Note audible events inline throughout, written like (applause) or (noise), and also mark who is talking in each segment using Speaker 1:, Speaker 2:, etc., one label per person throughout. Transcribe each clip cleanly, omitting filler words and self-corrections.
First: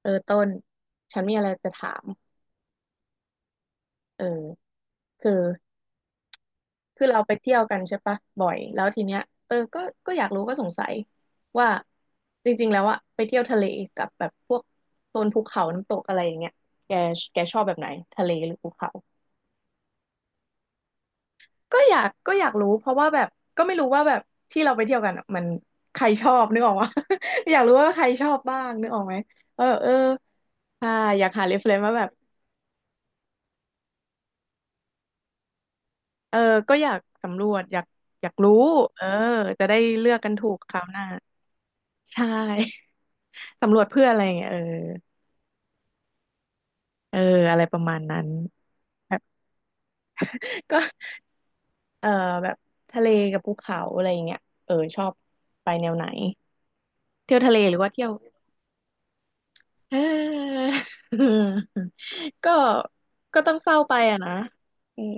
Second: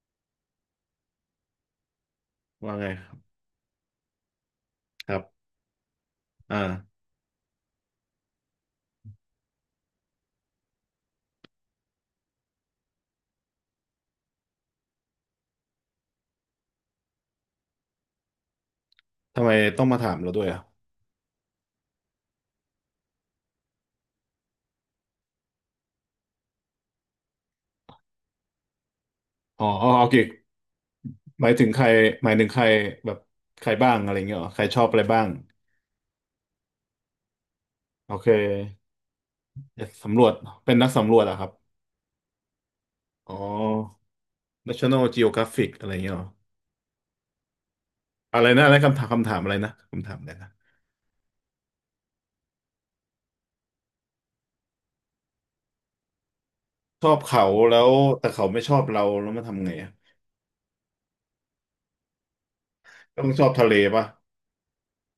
Speaker 1: เออต้นฉันมีอะไรจะถาม
Speaker 2: ว่าไง
Speaker 1: เออ
Speaker 2: ครั
Speaker 1: คือ
Speaker 2: บอ่า
Speaker 1: คือเราไปเที่ยวกันใช่ปะบ่อยแล้วทีเนี้ยเออก็อยากรู้ก็สงสัยว่าจริงๆแล้วอะไปเที่ยวทะเลกับแบบพวกโซนภูเขาน้ำตกอะไรอย่างเงี้ยแกแกชอบแบบไหนทะเลหรือภูเขา
Speaker 2: ทำไมต้องมาถามเราด้วยอ่ะ
Speaker 1: ก็อยากรู้เพราะว่าแบบก็ไม่รู้ว่าแบบที่เราไปเที่ยวกันอะมันใครชอบนึกออกวะ (laughs) อยากรู้ว่าใครชอบบ้างนึกออกไหมเอ
Speaker 2: อ๋อ
Speaker 1: อ
Speaker 2: อ๋
Speaker 1: เอ
Speaker 2: อ
Speaker 1: อ
Speaker 2: โอเค
Speaker 1: ใช่อยาก
Speaker 2: ห
Speaker 1: หา
Speaker 2: มาย
Speaker 1: เรฟ
Speaker 2: ถึ
Speaker 1: เฟ
Speaker 2: งใค
Speaker 1: น
Speaker 2: ร
Speaker 1: ว่าแบบ
Speaker 2: หมายถึงใครแบบใครบ้างอะไรเงี้ยเหรอใครชอบอะไรบ้าง
Speaker 1: เออก็อยากสำรวจอยาก
Speaker 2: โอ
Speaker 1: อ
Speaker 2: เค
Speaker 1: ยากรู้เออจะได้
Speaker 2: อย
Speaker 1: เลือ
Speaker 2: สำ
Speaker 1: ก
Speaker 2: รว
Speaker 1: กั
Speaker 2: จ
Speaker 1: นถูกค
Speaker 2: เป็น
Speaker 1: รา
Speaker 2: นั
Speaker 1: ว
Speaker 2: ก
Speaker 1: หน้า
Speaker 2: สำรวจเหรอะครับ
Speaker 1: ใช่
Speaker 2: อ๋อ
Speaker 1: (laughs) สำรวจเพื่ออะไรอย่างเงี้ยเออ
Speaker 2: National Geographic อะไรเงี้ยเหรอ
Speaker 1: เอออะไรประมาณนั้น
Speaker 2: อะไรนะอะไรคำถาม
Speaker 1: แบบ
Speaker 2: คำถามอะไรนะคำถามอะไรนะ
Speaker 1: ก็เออแบบทะเลกับภูเขาอะไรอย่างเงี้ยเออชอบไปแนวไหน
Speaker 2: ชอบ
Speaker 1: เที่ยว
Speaker 2: เขา
Speaker 1: ทะเลห
Speaker 2: แล้
Speaker 1: รือ
Speaker 2: ว
Speaker 1: ว่าเที่ยว
Speaker 2: แต่เขาไม่ชอบเราแล้วมาทำไงอะ
Speaker 1: เออ (laughs) ก็
Speaker 2: ต้อง
Speaker 1: ก็
Speaker 2: ชอบ
Speaker 1: ต้อง
Speaker 2: ทะ
Speaker 1: เศ
Speaker 2: เล
Speaker 1: ร้าไป
Speaker 2: ป่ะ
Speaker 1: อะนะอืม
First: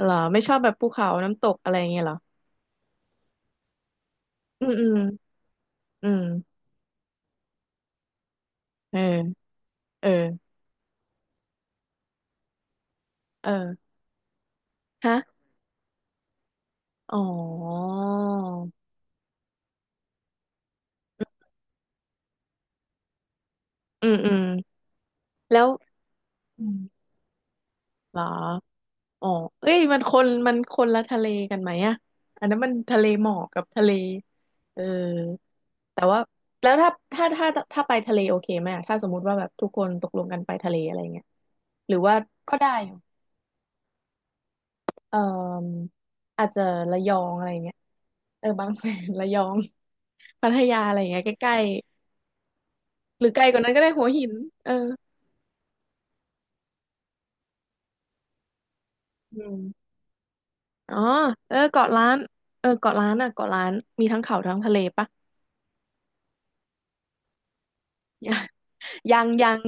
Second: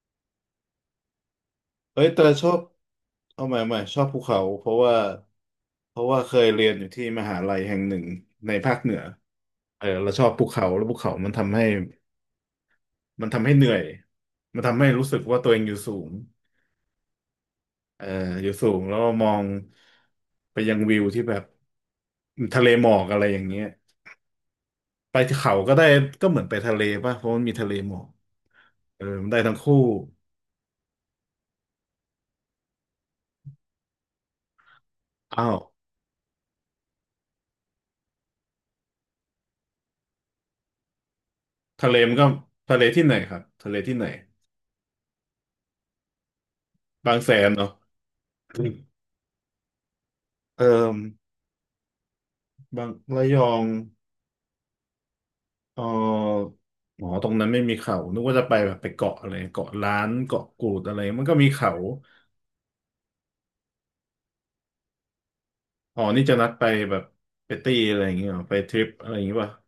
Speaker 1: เหรอไม่ชอบแบบภูเขาน้ำตกอะไรอย่าง
Speaker 2: เอ้
Speaker 1: เงี้ย
Speaker 2: ย
Speaker 1: เหรอ
Speaker 2: แต่ชอบเอาใหม่ชอบภูเขา เพ
Speaker 1: อืม
Speaker 2: ราะ
Speaker 1: อื
Speaker 2: ว่า
Speaker 1: มอื
Speaker 2: เคย
Speaker 1: ม
Speaker 2: เรียนอยู่ที่มหาลัยแห่งหนึ่งในภาคเหนื
Speaker 1: เอ
Speaker 2: อ
Speaker 1: อ
Speaker 2: เออ
Speaker 1: เอ
Speaker 2: เราชอบภู
Speaker 1: อ
Speaker 2: เขาแล้วภูเขามันทำให้มันทำ
Speaker 1: เอ
Speaker 2: ให้เหนื่อย
Speaker 1: อ
Speaker 2: มันทำให้รู้สึกว่า
Speaker 1: ฮะ
Speaker 2: ตัวเองอยู่สูง
Speaker 1: อ๋อ
Speaker 2: เอออยู่สูงแล้วมองไปยังวิวที่แบบทะเลหมอกอะไรอย่างเงี้ย
Speaker 1: อืมอืม
Speaker 2: ไปเขา
Speaker 1: แล้ว
Speaker 2: ก็ได้ก็เหมือนไป
Speaker 1: อื
Speaker 2: ทะ
Speaker 1: ม
Speaker 2: เลป่ะเพราะมันมีทะเลหมอก
Speaker 1: เหรอ
Speaker 2: เออ
Speaker 1: อ๋อ
Speaker 2: มันได้ทั้ง
Speaker 1: เอ้
Speaker 2: คู่
Speaker 1: ยมันคนละทะเลกันไหมอะอันนั้นมันทะเลหมอกกับทะเลเออ
Speaker 2: อ้าว
Speaker 1: แต่ว่าแล้วถ้าไปทะเลโอเคไหมอะถ้าสมมุติว่าแบบทุกคนตกลงกันไปทะเลอะไรเงี้ย
Speaker 2: ทะ
Speaker 1: หรื
Speaker 2: เล
Speaker 1: อ
Speaker 2: มั
Speaker 1: ว่า
Speaker 2: นก็
Speaker 1: ก็ได้
Speaker 2: ทะเล
Speaker 1: อยู่
Speaker 2: ที่ไหนครับทะเลที่ไหน
Speaker 1: เอ่ออาจจะระย
Speaker 2: บา
Speaker 1: อ
Speaker 2: งแส
Speaker 1: งอะ
Speaker 2: น
Speaker 1: ไร
Speaker 2: เนาะ
Speaker 1: เงี้ยเออบางแสนระยองพัท
Speaker 2: เอ
Speaker 1: ยาอะ
Speaker 2: อ
Speaker 1: ไรเงี้ยใกล้
Speaker 2: บาง
Speaker 1: ๆห
Speaker 2: ระ
Speaker 1: รือ
Speaker 2: ย
Speaker 1: ไกล
Speaker 2: อ
Speaker 1: กว่า
Speaker 2: ง
Speaker 1: นั้นก็ได้หัวหินเออ
Speaker 2: เออหมอตรงนั้นไม่มีเขา นึกว่าจะไปแบบไปเกาะอะไร
Speaker 1: อืม
Speaker 2: เกาะล้านเกาะกูด
Speaker 1: อ๋
Speaker 2: อะ
Speaker 1: อ
Speaker 2: ไรมันก็มี
Speaker 1: เออ
Speaker 2: เขา
Speaker 1: เกาะล้านเออเกาะล้านอ่ะเกาะล้านมีทั้งเขาทั้งทะเลปะ
Speaker 2: อ๋อนี่จะนัดไปแบบไปตีอะไรอย่างเงี้ยเหรอ
Speaker 1: (laughs) ย
Speaker 2: ไปทริปอะไรอ
Speaker 1: ั
Speaker 2: ย่าง
Speaker 1: ง
Speaker 2: เงี้ย
Speaker 1: ยั
Speaker 2: ป่ะ
Speaker 1: ง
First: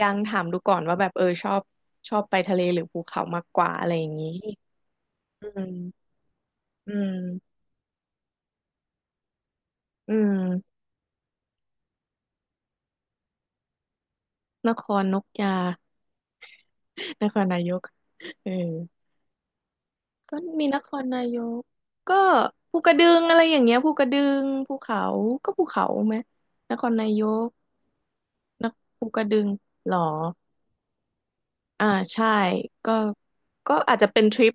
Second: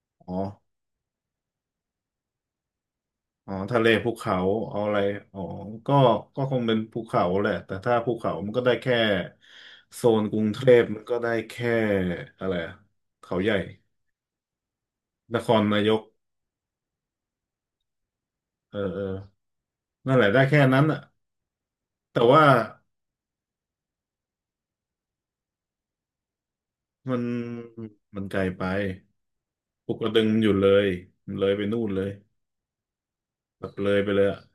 Speaker 1: ยัง
Speaker 2: อ๋อ
Speaker 1: ถามดูก่อนว่าแบบเออชอบชอบไปทะเลหรือภูเขามาก
Speaker 2: อ๋อ
Speaker 1: กว่า
Speaker 2: ทะเล
Speaker 1: อะไรอ
Speaker 2: ภู
Speaker 1: ย่างนี้
Speaker 2: เขาเอาอะไรอ๋อ
Speaker 1: อืม
Speaker 2: ก็ก็คงเป็น
Speaker 1: อื
Speaker 2: ภูเขาแหละ
Speaker 1: ม
Speaker 2: แต่ถ้าภูเขามันก็ได้แค่โซ
Speaker 1: อื
Speaker 2: นกรุงเท
Speaker 1: ม
Speaker 2: พมันก็ได้แค่อะไรอะเขาใหญ่
Speaker 1: นครนก
Speaker 2: นค
Speaker 1: ยา
Speaker 2: รนายก
Speaker 1: (laughs) นครนายกเออ
Speaker 2: เออเออนั่นแหละ
Speaker 1: ก็
Speaker 2: ได้แค่
Speaker 1: มีน
Speaker 2: นั้น
Speaker 1: ค
Speaker 2: อะ
Speaker 1: รนายกก็
Speaker 2: แต่ว่า
Speaker 1: ภูกระดึงอะไรอย่างเงี้ยภูกระดึงภูเขาก็ภูเขาไหมนครนา
Speaker 2: มั
Speaker 1: ย
Speaker 2: น
Speaker 1: ก
Speaker 2: มันไกลไป
Speaker 1: นคภูกระดึง
Speaker 2: ป
Speaker 1: ห
Speaker 2: ลุ
Speaker 1: ร
Speaker 2: ก
Speaker 1: อ
Speaker 2: กระดึงมันอยู่เลยมันเลยไปนู่
Speaker 1: อ่า
Speaker 2: นเลย
Speaker 1: ใช่ก็
Speaker 2: แบบ
Speaker 1: ก็
Speaker 2: เล
Speaker 1: อา
Speaker 2: ย
Speaker 1: จจะ
Speaker 2: ไปเล
Speaker 1: เป็น
Speaker 2: ย
Speaker 1: ท
Speaker 2: อ่ะ
Speaker 1: ริป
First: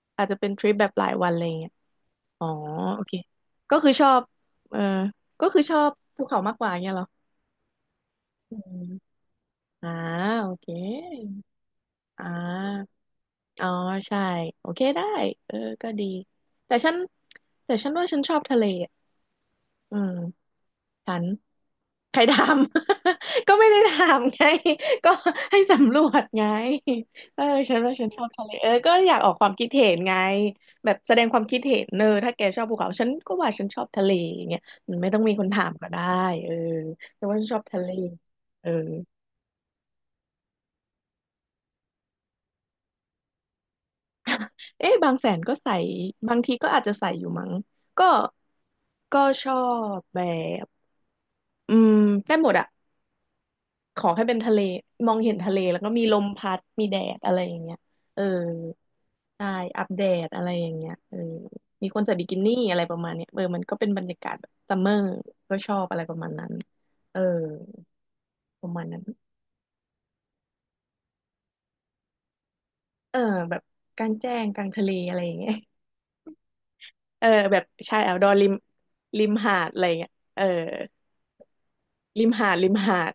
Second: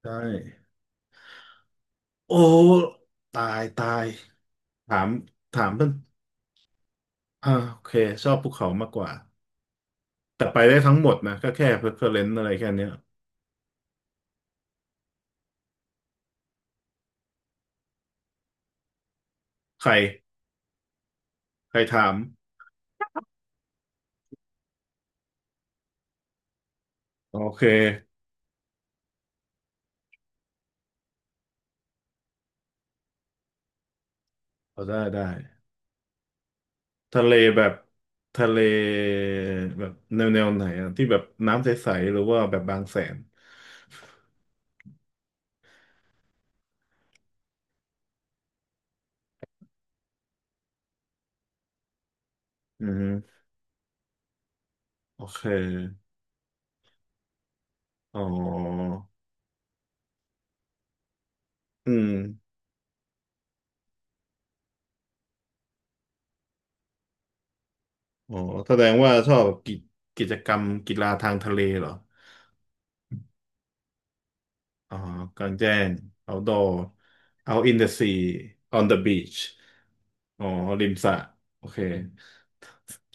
Speaker 2: ใช่
Speaker 1: อาจจะเป็นทริปแบบหลายวันอะไรเงี้ย
Speaker 2: โอ้
Speaker 1: อ๋อโอเค
Speaker 2: ตาย
Speaker 1: ก็
Speaker 2: ตา
Speaker 1: คือช
Speaker 2: ย
Speaker 1: อบเออ
Speaker 2: ถาม
Speaker 1: ก็คือ
Speaker 2: ถาม
Speaker 1: ชอ
Speaker 2: เพื่อน
Speaker 1: บภูเขามากกว่าเงี้ยเหรอ
Speaker 2: อ่าโอเค ชอบภู
Speaker 1: อื
Speaker 2: เขา
Speaker 1: ม
Speaker 2: มากกว่า
Speaker 1: อ่า
Speaker 2: แต่
Speaker 1: โอ
Speaker 2: ไป
Speaker 1: เค
Speaker 2: ได้ทั้งหมดนะก็แค่เพอร์เฟอเร
Speaker 1: อ่
Speaker 2: นซ์อะไรแค่เนี้ย
Speaker 1: าอ๋อใช่โอเคได้เออก็ดีแต่ฉันแต่ฉันว่าฉันชอบทะเล
Speaker 2: ใคร
Speaker 1: อืมฉัน
Speaker 2: ใครถาม
Speaker 1: ใครทำ (laughs) ก็ไม่ได้ทำไง (laughs) ก็ให้สำรวจไง
Speaker 2: โอ
Speaker 1: เออ
Speaker 2: เค
Speaker 1: ฉันว่าฉันชอบทะเลเออก็อยากออกความคิดเห็นไงแบบแสดงความคิดเห็นเนออถ้าแกชอบภูเขาฉันก็ว่าฉันชอบทะเลอย่างเงี้ย
Speaker 2: เอา
Speaker 1: มัน
Speaker 2: ได้
Speaker 1: ไม่ต้อง
Speaker 2: ได้
Speaker 1: มีคนถามก็ได้เออ
Speaker 2: ทะ
Speaker 1: แต่
Speaker 2: เล
Speaker 1: ว่าฉันชอ
Speaker 2: แบ
Speaker 1: บ
Speaker 2: บ
Speaker 1: ทะเล
Speaker 2: ทะเล
Speaker 1: เออ
Speaker 2: แบบแนวไหนอ่ะที่แบบน้ำใสๆหรือว่าแบบบางแสน
Speaker 1: เอ๊ะบางแสนก็ใส่บางทีก็อาจจะใส่อยู่มั้งก็ก็ชอบแบบอืมได้หมดอะ
Speaker 2: อืม
Speaker 1: ขอให้เป็นทะเลมอง
Speaker 2: โอ
Speaker 1: เห็น
Speaker 2: เค
Speaker 1: ทะเลแล้วก็มีลมพัดมีแดดอะไรอย่างเงี้ย
Speaker 2: อ๋อ
Speaker 1: เออใช่อัปเดตอะไรอย่างเงี้ยเออมี
Speaker 2: อื
Speaker 1: คน
Speaker 2: ม
Speaker 1: ใส่บิกินี่อะไรประมาณเนี้ยเออมันก็เป็นบรรยากาศแบบซัมเมอร์ก็ชอบอะไรประมาณนั้นเออ
Speaker 2: อ๋อ
Speaker 1: ป
Speaker 2: แส
Speaker 1: ระ
Speaker 2: ด
Speaker 1: มาณ
Speaker 2: ง
Speaker 1: นั้น
Speaker 2: ว่าชอบกิจกรรมกีฬาทางทะเลเหรอ
Speaker 1: เออแบบกลางแจ้งกลางทะเล
Speaker 2: อ๋อ
Speaker 1: อะไรอย่าง
Speaker 2: กลา
Speaker 1: เงี้
Speaker 2: ง
Speaker 1: ย
Speaker 2: แจ้ง outdoor
Speaker 1: (laughs) เออแบ
Speaker 2: out
Speaker 1: บ
Speaker 2: in the
Speaker 1: ชาย o
Speaker 2: sea
Speaker 1: u t d o ริม
Speaker 2: on the
Speaker 1: ริม
Speaker 2: beach
Speaker 1: หาดอะไรอย่างเงี้ยเอ
Speaker 2: อ๋
Speaker 1: อ
Speaker 2: อริมสระโอเค
Speaker 1: ริมหาดริมหาด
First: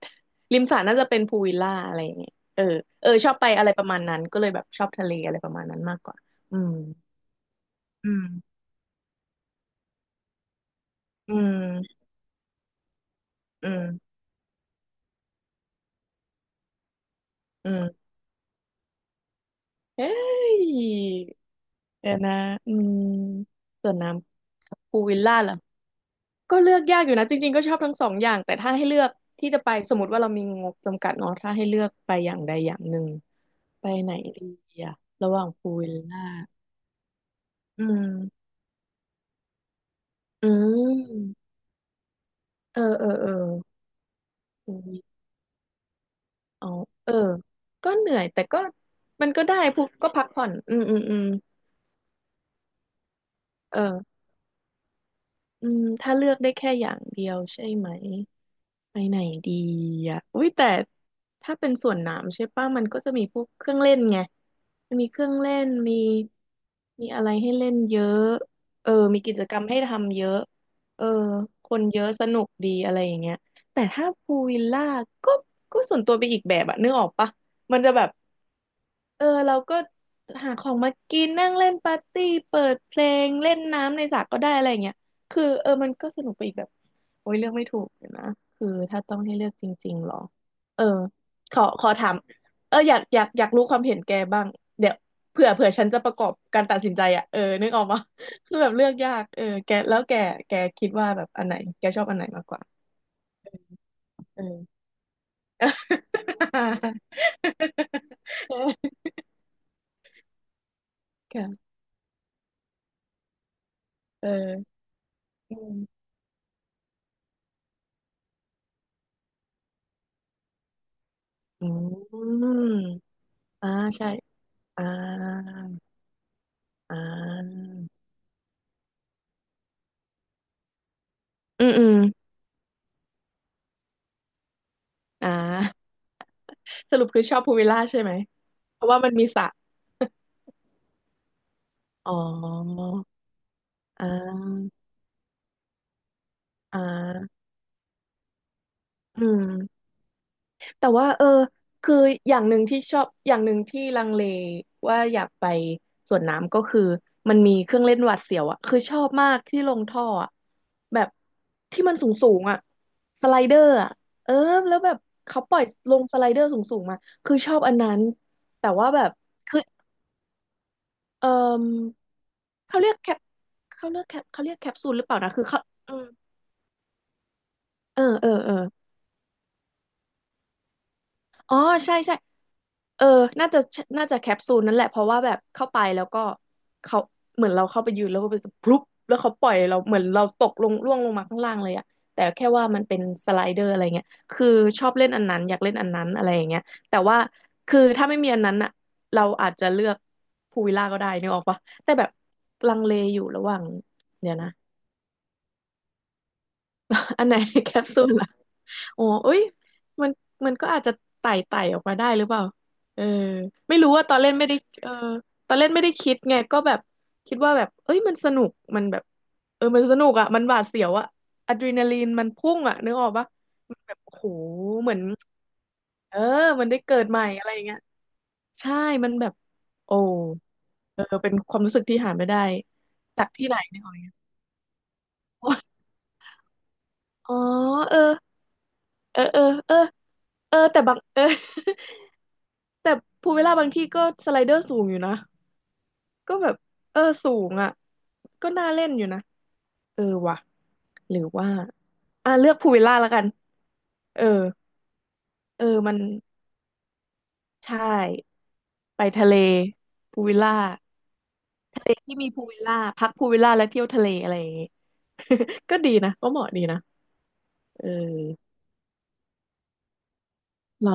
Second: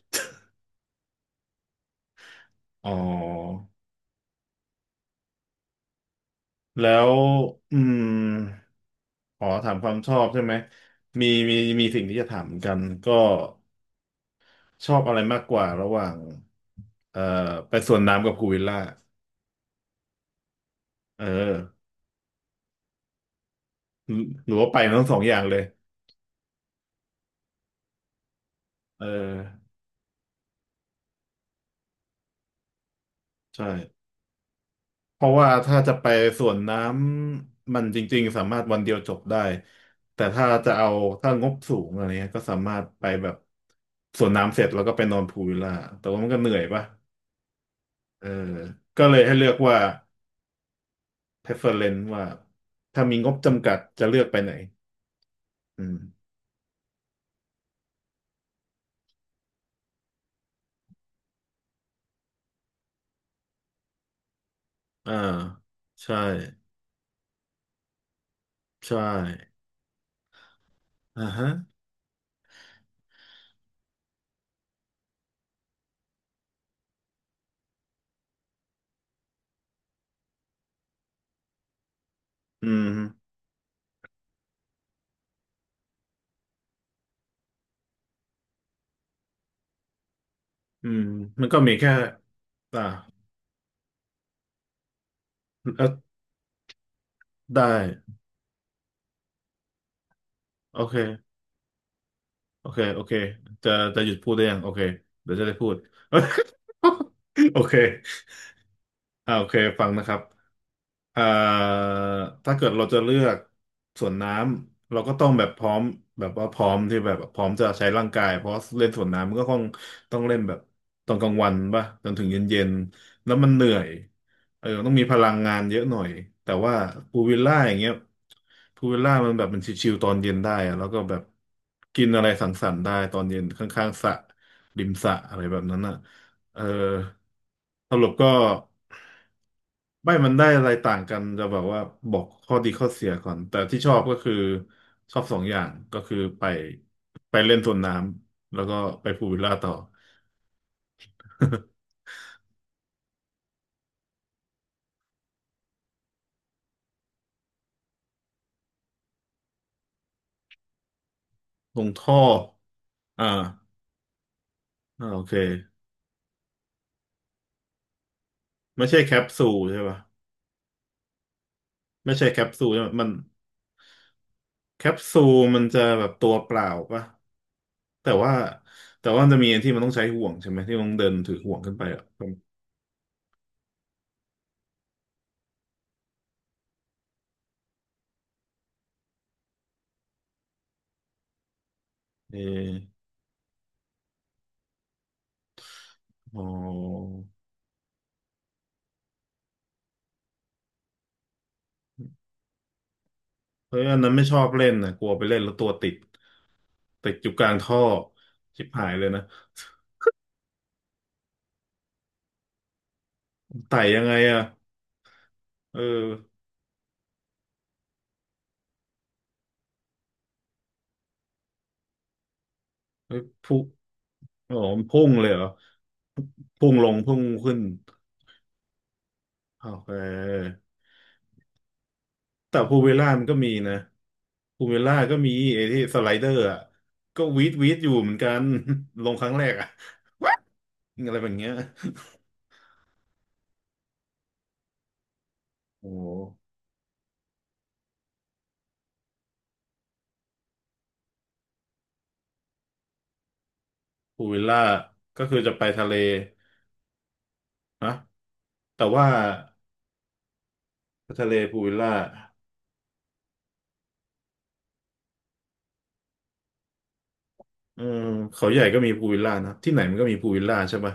Speaker 1: ริมสระน่าจะเป็นพูลวิลล่าอะไรอย่างเงี้ยเออ
Speaker 2: อ๋อ
Speaker 1: เออชอบไปอะไรประมาณนั้นก็เลยแบบชอบทะเลอะไรประมาณนั้นมากกว่าอืม
Speaker 2: แล้วอืม
Speaker 1: อืม
Speaker 2: ขอถามความชอบใช่ไหม มี
Speaker 1: อืม
Speaker 2: มีมีสิ่งที่จะถามเหมือนกันก็
Speaker 1: อืม
Speaker 2: ชอบอะไรมากกว่าระหว่างเอ่อ
Speaker 1: อื
Speaker 2: ไปสวน
Speaker 1: ม
Speaker 2: น้ำกับพูลวิลล่า
Speaker 1: เฮ้ย
Speaker 2: เออ
Speaker 1: เดี๋ยวนะอืมส่วน
Speaker 2: ห
Speaker 1: น้
Speaker 2: รือว่าไป
Speaker 1: ำพู
Speaker 2: ทั้
Speaker 1: ล
Speaker 2: งส
Speaker 1: วิ
Speaker 2: อง
Speaker 1: ล
Speaker 2: อ
Speaker 1: ล่า
Speaker 2: ย่างเล
Speaker 1: ล่ะ
Speaker 2: ย
Speaker 1: ก็เลือกยากอยู่นะจริงๆก็ชอบทั้งสองอย่างแต่ถ้าให้เลื
Speaker 2: เอ
Speaker 1: อ
Speaker 2: อ
Speaker 1: กที่จะไปสมมติว่าเรามีงบจำกัดเนาะถ้าให้เลือกไปอย่างใดอย่างหนึ่ง
Speaker 2: ใช่
Speaker 1: ไปไหนดีอะ
Speaker 2: เพ
Speaker 1: ระ
Speaker 2: ราะ
Speaker 1: หว่าง
Speaker 2: ว่า
Speaker 1: พูล
Speaker 2: ถ้า
Speaker 1: วิ
Speaker 2: จะ
Speaker 1: ล
Speaker 2: ไป
Speaker 1: ล่า
Speaker 2: สวนน้ำมั
Speaker 1: อื
Speaker 2: นจ
Speaker 1: ม
Speaker 2: ริงๆสามารถวันเดียวจบได้แต่ถ้า
Speaker 1: อื
Speaker 2: จะเอาถ้าง
Speaker 1: ม
Speaker 2: บสูงอะไรเงี้ยก็สามา
Speaker 1: เอ
Speaker 2: ร
Speaker 1: อ
Speaker 2: ถไป
Speaker 1: เออ
Speaker 2: แบ
Speaker 1: เออ
Speaker 2: บสวนน้ำเสร็จ
Speaker 1: อื
Speaker 2: แล้วก็ไป
Speaker 1: ม
Speaker 2: นอนพูลวิลล่าแต่ว่ามันก็เหนื่อย
Speaker 1: อ๋อ
Speaker 2: ปะ
Speaker 1: เออ ก็เหนื่อ
Speaker 2: เอ
Speaker 1: ย
Speaker 2: อ
Speaker 1: แต่ก็
Speaker 2: ก็เลย
Speaker 1: มัน
Speaker 2: ให้
Speaker 1: ก็
Speaker 2: เลือ
Speaker 1: ได้
Speaker 2: กว่า
Speaker 1: พูก็พักผ่อนอืมอืมอืม
Speaker 2: preference ว่าถ้ามีงบจำกัดจะ
Speaker 1: เออ
Speaker 2: เลือกไปไหน
Speaker 1: อื
Speaker 2: อื
Speaker 1: ม
Speaker 2: ม
Speaker 1: ถ้าเลือกได้แค่อย่างเดียวใช่ไหมไปไหนดีอ่ะอุ้ยแต่ถ้าเป็นสวนน้ำใช่ป่ะมันก็จะมีพวกเครื่องเล่นไงมันมี
Speaker 2: อ่า
Speaker 1: เครื่องเล่นมี
Speaker 2: ใช่
Speaker 1: มีอะไรให้เล่นเยอะเออ
Speaker 2: ใช่
Speaker 1: มีกิจกรรมให้ทำเยอะเออ
Speaker 2: อ่าฮะ
Speaker 1: คนเยอะสนุกดีอะไรอย่างเงี้ยแต่ถ้าพูลวิลล่าก็ก็ส่วนตัวไปอีกแบบอะนึกออกปะมันจะแบบ เออเราก็หาของมากินนั่งเล่นปาร์ตี้เปิ
Speaker 2: อื
Speaker 1: ดเพ
Speaker 2: ม
Speaker 1: ลงเล่นน้ำในสระก็ได้อะไรอย่างเงี้ยคือเออมันก็สนุกไปอีกแบบโอ้ยเลือกไม่ถูกเลยนะคือถ้าต้องให้เลือกจริงๆหรอเออ
Speaker 2: อืมมัน
Speaker 1: ข
Speaker 2: ก็
Speaker 1: อ
Speaker 2: มี
Speaker 1: ขอ
Speaker 2: แค่
Speaker 1: ถามเออ
Speaker 2: อ่า
Speaker 1: อยากรู้ความเห็นแกบ้างเดี๋ยวเผื่อฉั
Speaker 2: แล้ว
Speaker 1: นจะประกอบการตัดสินใจอ่ะเออ
Speaker 2: ได้
Speaker 1: นึกออกปะ (laughs) คือแบบเลือกยากเออแกแล้วแก
Speaker 2: โอ
Speaker 1: คิด
Speaker 2: เค
Speaker 1: ว่าแบบอันไหนแกชอบอันไหนมากกว่า
Speaker 2: โอเค โอเค จะจะหยุดพูด
Speaker 1: เอ
Speaker 2: ได้ยั
Speaker 1: อ
Speaker 2: งโอเค เดี๋ยวจะได้พูด (laughs) โอเค
Speaker 1: (laughs)
Speaker 2: อ่าโอเคฟังนะครับ เอ่อ
Speaker 1: ค่ะ
Speaker 2: ถ้าเกิดเราจะเลือกสวน
Speaker 1: เ
Speaker 2: น้
Speaker 1: ออ
Speaker 2: ำเราก็ต้องแบบ
Speaker 1: อื
Speaker 2: พร้อม
Speaker 1: ม
Speaker 2: แบบว่าพร้อมที่แบบพร้อมจะใช้ร่างกายเพราะเล่นสวนน้ำมันก็คงต้องเล่นแบบตอนกลางวัน
Speaker 1: อื
Speaker 2: ป่ะจนถึง
Speaker 1: ม
Speaker 2: เย็นๆแล้วมันเห
Speaker 1: อ่า
Speaker 2: นื่อย
Speaker 1: ใช่
Speaker 2: เออ
Speaker 1: อ่
Speaker 2: ต้องมีพลัง
Speaker 1: า
Speaker 2: งานเยอะหน่อยแต่ว่า
Speaker 1: อ่
Speaker 2: พูลวิลล่า
Speaker 1: า
Speaker 2: อย่างเงี้ยพูลวิลล่ามันแบบมันชิลๆตอนเย็นได้อะแล้วก็แบบ
Speaker 1: อืมอืม
Speaker 2: กินอะไรสังสรรค์ได้ตอนเย็นข้างๆสระริมสระ
Speaker 1: อ่
Speaker 2: อะไรแบบนั้น
Speaker 1: า
Speaker 2: อ่ะ เออ
Speaker 1: สรุปคือชอบพูลวิลล่า
Speaker 2: ส
Speaker 1: ใช่
Speaker 2: รุ
Speaker 1: ไห
Speaker 2: ป
Speaker 1: ม
Speaker 2: ก็
Speaker 1: เพราะว่ามันมีสระ
Speaker 2: ไม่มันได้อะไรต่างกันจะแบบว่า
Speaker 1: อ๋
Speaker 2: บ
Speaker 1: อ
Speaker 2: อกข้อดีข้อเสียก่อนแต่ที่ชอบ
Speaker 1: อ่
Speaker 2: ก็คือ
Speaker 1: า
Speaker 2: ชอบสองอย่างก็คือไป
Speaker 1: อ่
Speaker 2: ไป
Speaker 1: า
Speaker 2: เล่นสวนน้ำแล้วก็ไป
Speaker 1: อื
Speaker 2: พูลวิลล่าต่อ
Speaker 1: ม แต่ว่าคืออย่างหนึ่งที่ชอบอย่างหนึ่งที่ลังเลว่าอยากไปสวนน้ำก็คือมันมีเครื่องเล่นหวาดเสียวอ่ะคือชอบมากที่ลงท่ออะแบบ
Speaker 2: ต
Speaker 1: ที่
Speaker 2: รง
Speaker 1: มันสู
Speaker 2: ท่
Speaker 1: ง
Speaker 2: อ
Speaker 1: สูงอ่ะ
Speaker 2: อ่า
Speaker 1: สไลเดอร์อ่ะเออแล้วแบบ
Speaker 2: อ่าโอเค
Speaker 1: เขาปล่อยลงสไลเดอร์สูงสูงมาคือชอบอันนั้นแต่
Speaker 2: ไม่
Speaker 1: ว่า
Speaker 2: ใช่
Speaker 1: แบ
Speaker 2: แค
Speaker 1: บ
Speaker 2: ปซู
Speaker 1: คือ
Speaker 2: ลใช่ปะ
Speaker 1: เออ
Speaker 2: ไม่ใช่แคปซูล
Speaker 1: เขา
Speaker 2: ใช่
Speaker 1: เรีย
Speaker 2: ปะ
Speaker 1: ก
Speaker 2: มั
Speaker 1: แค
Speaker 2: น
Speaker 1: ปเขาเรียกแคปเขาเรียกแคป
Speaker 2: แค
Speaker 1: ซูล
Speaker 2: ป
Speaker 1: หรือเปล่า
Speaker 2: ซู
Speaker 1: นะ
Speaker 2: ล
Speaker 1: คือเขา
Speaker 2: มันจะ
Speaker 1: อื
Speaker 2: แบ
Speaker 1: ม
Speaker 2: บตัวเปล่าปะ
Speaker 1: เออ
Speaker 2: แต่
Speaker 1: เออ
Speaker 2: ว่า
Speaker 1: เออ
Speaker 2: แต่ว่ามันจะมีอันที่มันต้องใช้ห่วงใช่ไหมที่มันต้องเดินถือห่
Speaker 1: อ๋อ
Speaker 2: วงขึ้นไป
Speaker 1: ใช่
Speaker 2: อ่ะ
Speaker 1: ใช่เออน่าจะน่าจะแคปซูลนั่นแหละเพราะว่าแบบเข้าไปแล้วก็เขาเหมือนเราเข้าไปยืนแล้วก็ไปพลุบแล้วเขาปล่อยเราเหมือนเราตกลงร่วงลงมาข้างล่างเลยอะแต่
Speaker 2: เออ
Speaker 1: แค่ว่ามันเป็นสไลเดอร์อะไรเงี้ยคือชอบเล่นอันนั้นอยากเล่นอันนั้นอะไร
Speaker 2: อ๋
Speaker 1: อย่างเงี้ยแต่
Speaker 2: อ
Speaker 1: ว่าคือถ้าไม่มีอันนั้นอะเราอาจจะเลือกพูลวิลล่าก็ได้นึกออกปะแต่แบบลังเลอยู่ระหว่าง
Speaker 2: เฮ้ยอันนั้นไม่
Speaker 1: เดี๋
Speaker 2: ช
Speaker 1: ยว
Speaker 2: อบ
Speaker 1: นะ
Speaker 2: เล่นนะกลัวไปเล่นแล้วตัวติดติด
Speaker 1: (laughs) อั
Speaker 2: อ
Speaker 1: น
Speaker 2: ยู่
Speaker 1: ไหน
Speaker 2: กลาง
Speaker 1: (laughs) แค
Speaker 2: ท่อ
Speaker 1: ปซูลล่ะ
Speaker 2: ชิบหายเล
Speaker 1: โอ้
Speaker 2: ยนะ
Speaker 1: เอ้ยมันมันก็อาจจะไต่ออกมาได้หรือเปล่าเออไม่
Speaker 2: ไต่
Speaker 1: รู้
Speaker 2: ยัง
Speaker 1: ว่าต
Speaker 2: ไง
Speaker 1: อนเล่น
Speaker 2: อะ
Speaker 1: ไม่ได้เออตอนเล่น
Speaker 2: เออ
Speaker 1: ไม่ได้คิดไงก็แบบคิดว่าแบบเอ้ยมันสนุกมันแบบเออมันสนุกอ่ะมันหวาดเสียวอ่ะอะดรีนาลีนมันพุ่งอ่ะนึกออก
Speaker 2: เฮ้ย
Speaker 1: ปะ
Speaker 2: พุ่ง
Speaker 1: มันแบบโอ้โห
Speaker 2: อ๋อมัน
Speaker 1: เหมือน
Speaker 2: พุ่งเลยเหรอ
Speaker 1: เออมัน
Speaker 2: พุ่ง
Speaker 1: ได้
Speaker 2: ลง
Speaker 1: เกิด
Speaker 2: พุ่
Speaker 1: ให
Speaker 2: ง
Speaker 1: ม่อะไร
Speaker 2: ขึ้
Speaker 1: อ
Speaker 2: น
Speaker 1: ย่างเงี้ยใช่มันแบบ
Speaker 2: โอเ
Speaker 1: โอ้
Speaker 2: ค
Speaker 1: เออเป็นความรู้สึกที่หาไม่ได้
Speaker 2: แต่พูลวิลล่ามั
Speaker 1: จา
Speaker 2: น
Speaker 1: ก
Speaker 2: ก็
Speaker 1: ที่
Speaker 2: มี
Speaker 1: ไหน
Speaker 2: นะ
Speaker 1: เนึกออก
Speaker 2: พูลวิลล่าก็มีไอ้ที่สไลเดอร์อ่ะก็
Speaker 1: อ๋อ
Speaker 2: วีดวีดอยู่
Speaker 1: เออ
Speaker 2: เหมือนกัน (laughs) ลง
Speaker 1: เออ
Speaker 2: ครั้ง
Speaker 1: เอ
Speaker 2: แร
Speaker 1: อ
Speaker 2: กอะ
Speaker 1: เออ
Speaker 2: What?
Speaker 1: เออแต่บาง
Speaker 2: อะ
Speaker 1: (laughs)
Speaker 2: ไร
Speaker 1: เออ
Speaker 2: แบบเนี้ย
Speaker 1: (laughs) แต่ภูวิลล่าบางที่ก็สไลเดอร์สูงอยู่นะ
Speaker 2: โอ้โห
Speaker 1: ก็แบบเออสูงอ่ะก็น่าเล่นอยู่นะเออว่ะหรือว่าอ่ะเลือกภูวิลล่าแล้วกันเอ
Speaker 2: พู
Speaker 1: อ
Speaker 2: ลวิลล่าก็คือจะ
Speaker 1: เอ
Speaker 2: ไป
Speaker 1: อ
Speaker 2: ทะเล
Speaker 1: มันใช่
Speaker 2: นะแต่
Speaker 1: ไป
Speaker 2: ว่า
Speaker 1: ทะเลภูลวิลล่า
Speaker 2: ทะเลพูลวิล
Speaker 1: ทะเล
Speaker 2: ล่า
Speaker 1: ที่มีภูลวิลล่าพักภูลวิลล่าแล้วเที่ยวทะเลอะไรอย่างงี้ (laughs) ก็ดีนะก็เหมาะดีนะ
Speaker 2: เอ
Speaker 1: เอ
Speaker 2: อ
Speaker 1: อ
Speaker 2: เขาใหญ่ก็มีพูลวิลล่านะที่ไหนมันก็มีพูลวิลล่าใช่
Speaker 1: เหรอ
Speaker 2: ปะ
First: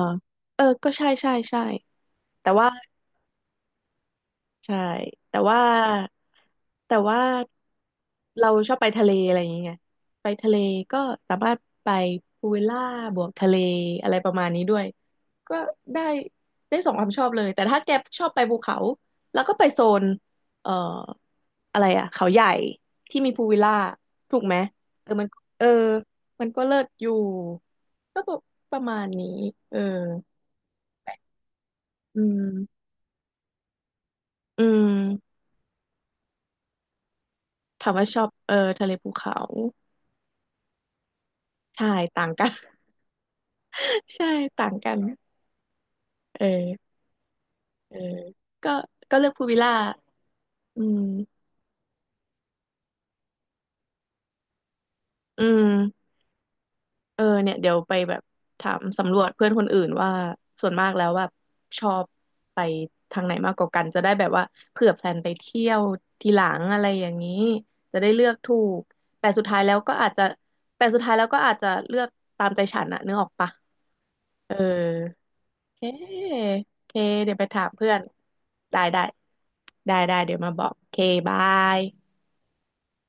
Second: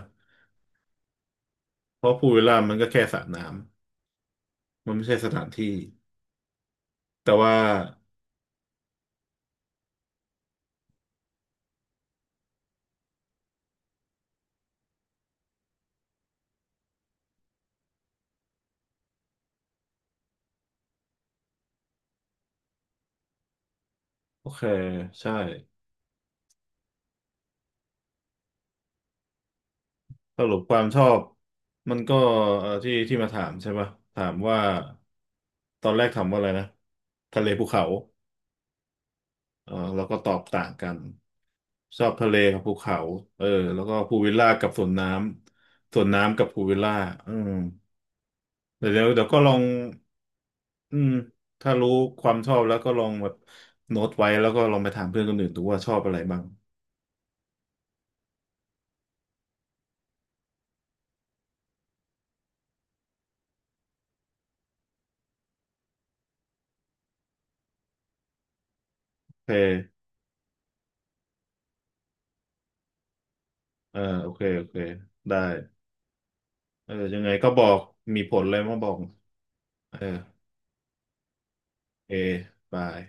Speaker 1: เออก็ใช่ใช่ใช่
Speaker 2: เพราะพูลวิล
Speaker 1: แต่
Speaker 2: ล่า
Speaker 1: ว่า
Speaker 2: มันก็แค่สระน้
Speaker 1: ใช่
Speaker 2: ำมันไม่ใช่ส
Speaker 1: แต่
Speaker 2: ถาน
Speaker 1: ว่า
Speaker 2: ที่
Speaker 1: แต่ว่า
Speaker 2: แต่ว่า
Speaker 1: เราชอบไปทะเลอะไรอย่างเงี้ยไปทะเลก็สามารถไปพูลวิลล่าบวกทะเลอะไรประมาณนี้ด้วยก็ได้ได้สองความชอบเลยแต่ถ้าแกชอบไปภูเขาแล้วก็ไปโซนเอ่ออะไรอะเขาใหญ่ที่มีพูลวิลล่าถูก
Speaker 2: โอ
Speaker 1: ไหม
Speaker 2: เค
Speaker 1: เออมัน
Speaker 2: ใช่
Speaker 1: เออมันก็เลิศอยู่ก็ประมาณนี้เออ
Speaker 2: สรุปความชอบมันก็
Speaker 1: อืม
Speaker 2: ที่ที่มาถามใช่ปะถามว่า
Speaker 1: อืม
Speaker 2: ตอนแรกถามว่าอะไรนะทะเลภูเขา
Speaker 1: ถามว่าชอบเออทะเลภูเขา
Speaker 2: เออแล้วก็ตอบต่างกัน
Speaker 1: ใช่
Speaker 2: ชอบ
Speaker 1: ต่า
Speaker 2: ทะ
Speaker 1: ง
Speaker 2: เล
Speaker 1: กัน
Speaker 2: กับภูเขาเออแล้วก็พู
Speaker 1: (laughs)
Speaker 2: ล
Speaker 1: ใช่
Speaker 2: วิลล่ากั
Speaker 1: ต่า
Speaker 2: บ
Speaker 1: ง
Speaker 2: สวน
Speaker 1: กัน
Speaker 2: น้ำสวนน้ำ
Speaker 1: เ
Speaker 2: กับพูลวิล
Speaker 1: ออ
Speaker 2: ล่าอืม
Speaker 1: เออก็
Speaker 2: เดี๋ยวเดี๋ยว
Speaker 1: ก็
Speaker 2: เดี๋ย
Speaker 1: เลื
Speaker 2: ว
Speaker 1: อก
Speaker 2: ก็
Speaker 1: พู
Speaker 2: ลอ
Speaker 1: วิล
Speaker 2: ง
Speaker 1: ล่าอื
Speaker 2: อืม
Speaker 1: ม
Speaker 2: ถ้ารู้ความชอบแล้วก็ลองแบบโน้ตไว้แล้วก็ลองไปถามเพื่อนคน
Speaker 1: อื
Speaker 2: อื่นดูว่าชอบ
Speaker 1: ม
Speaker 2: อะไรบ้าง
Speaker 1: เออเนี่ยเดี๋ยวไปแบบถามสำรวจเพื่อนคนอื่นว่าส่วนมากแล้วแบบชอบไปทางไหนมากกว่ากันจะได้แบบว่าเผื่อแพลนไปเที่ยวทีหลังอะไรอย่างนี้จะได้เลือกถูกแต่
Speaker 2: โอ
Speaker 1: สุด
Speaker 2: เ
Speaker 1: ท้ายแล้วก็
Speaker 2: ค
Speaker 1: อาจจะแต่สุดท้ายแล้วก็อาจจะเลือกตามใจฉันอะนึกออกปะ
Speaker 2: เออโอเค
Speaker 1: เออ
Speaker 2: โอเค ได้
Speaker 1: เค
Speaker 2: เอ
Speaker 1: เค
Speaker 2: อยังไง
Speaker 1: เดี๋ยวไป
Speaker 2: ก็บ
Speaker 1: ถา
Speaker 2: อ
Speaker 1: ม
Speaker 2: ก
Speaker 1: เพื่อน
Speaker 2: มีผลเลยมา
Speaker 1: ได้
Speaker 2: บอก
Speaker 1: ได้ ได้
Speaker 2: เออ
Speaker 1: ได้เดี๋ยวมาบอกเค บาย
Speaker 2: เอบาย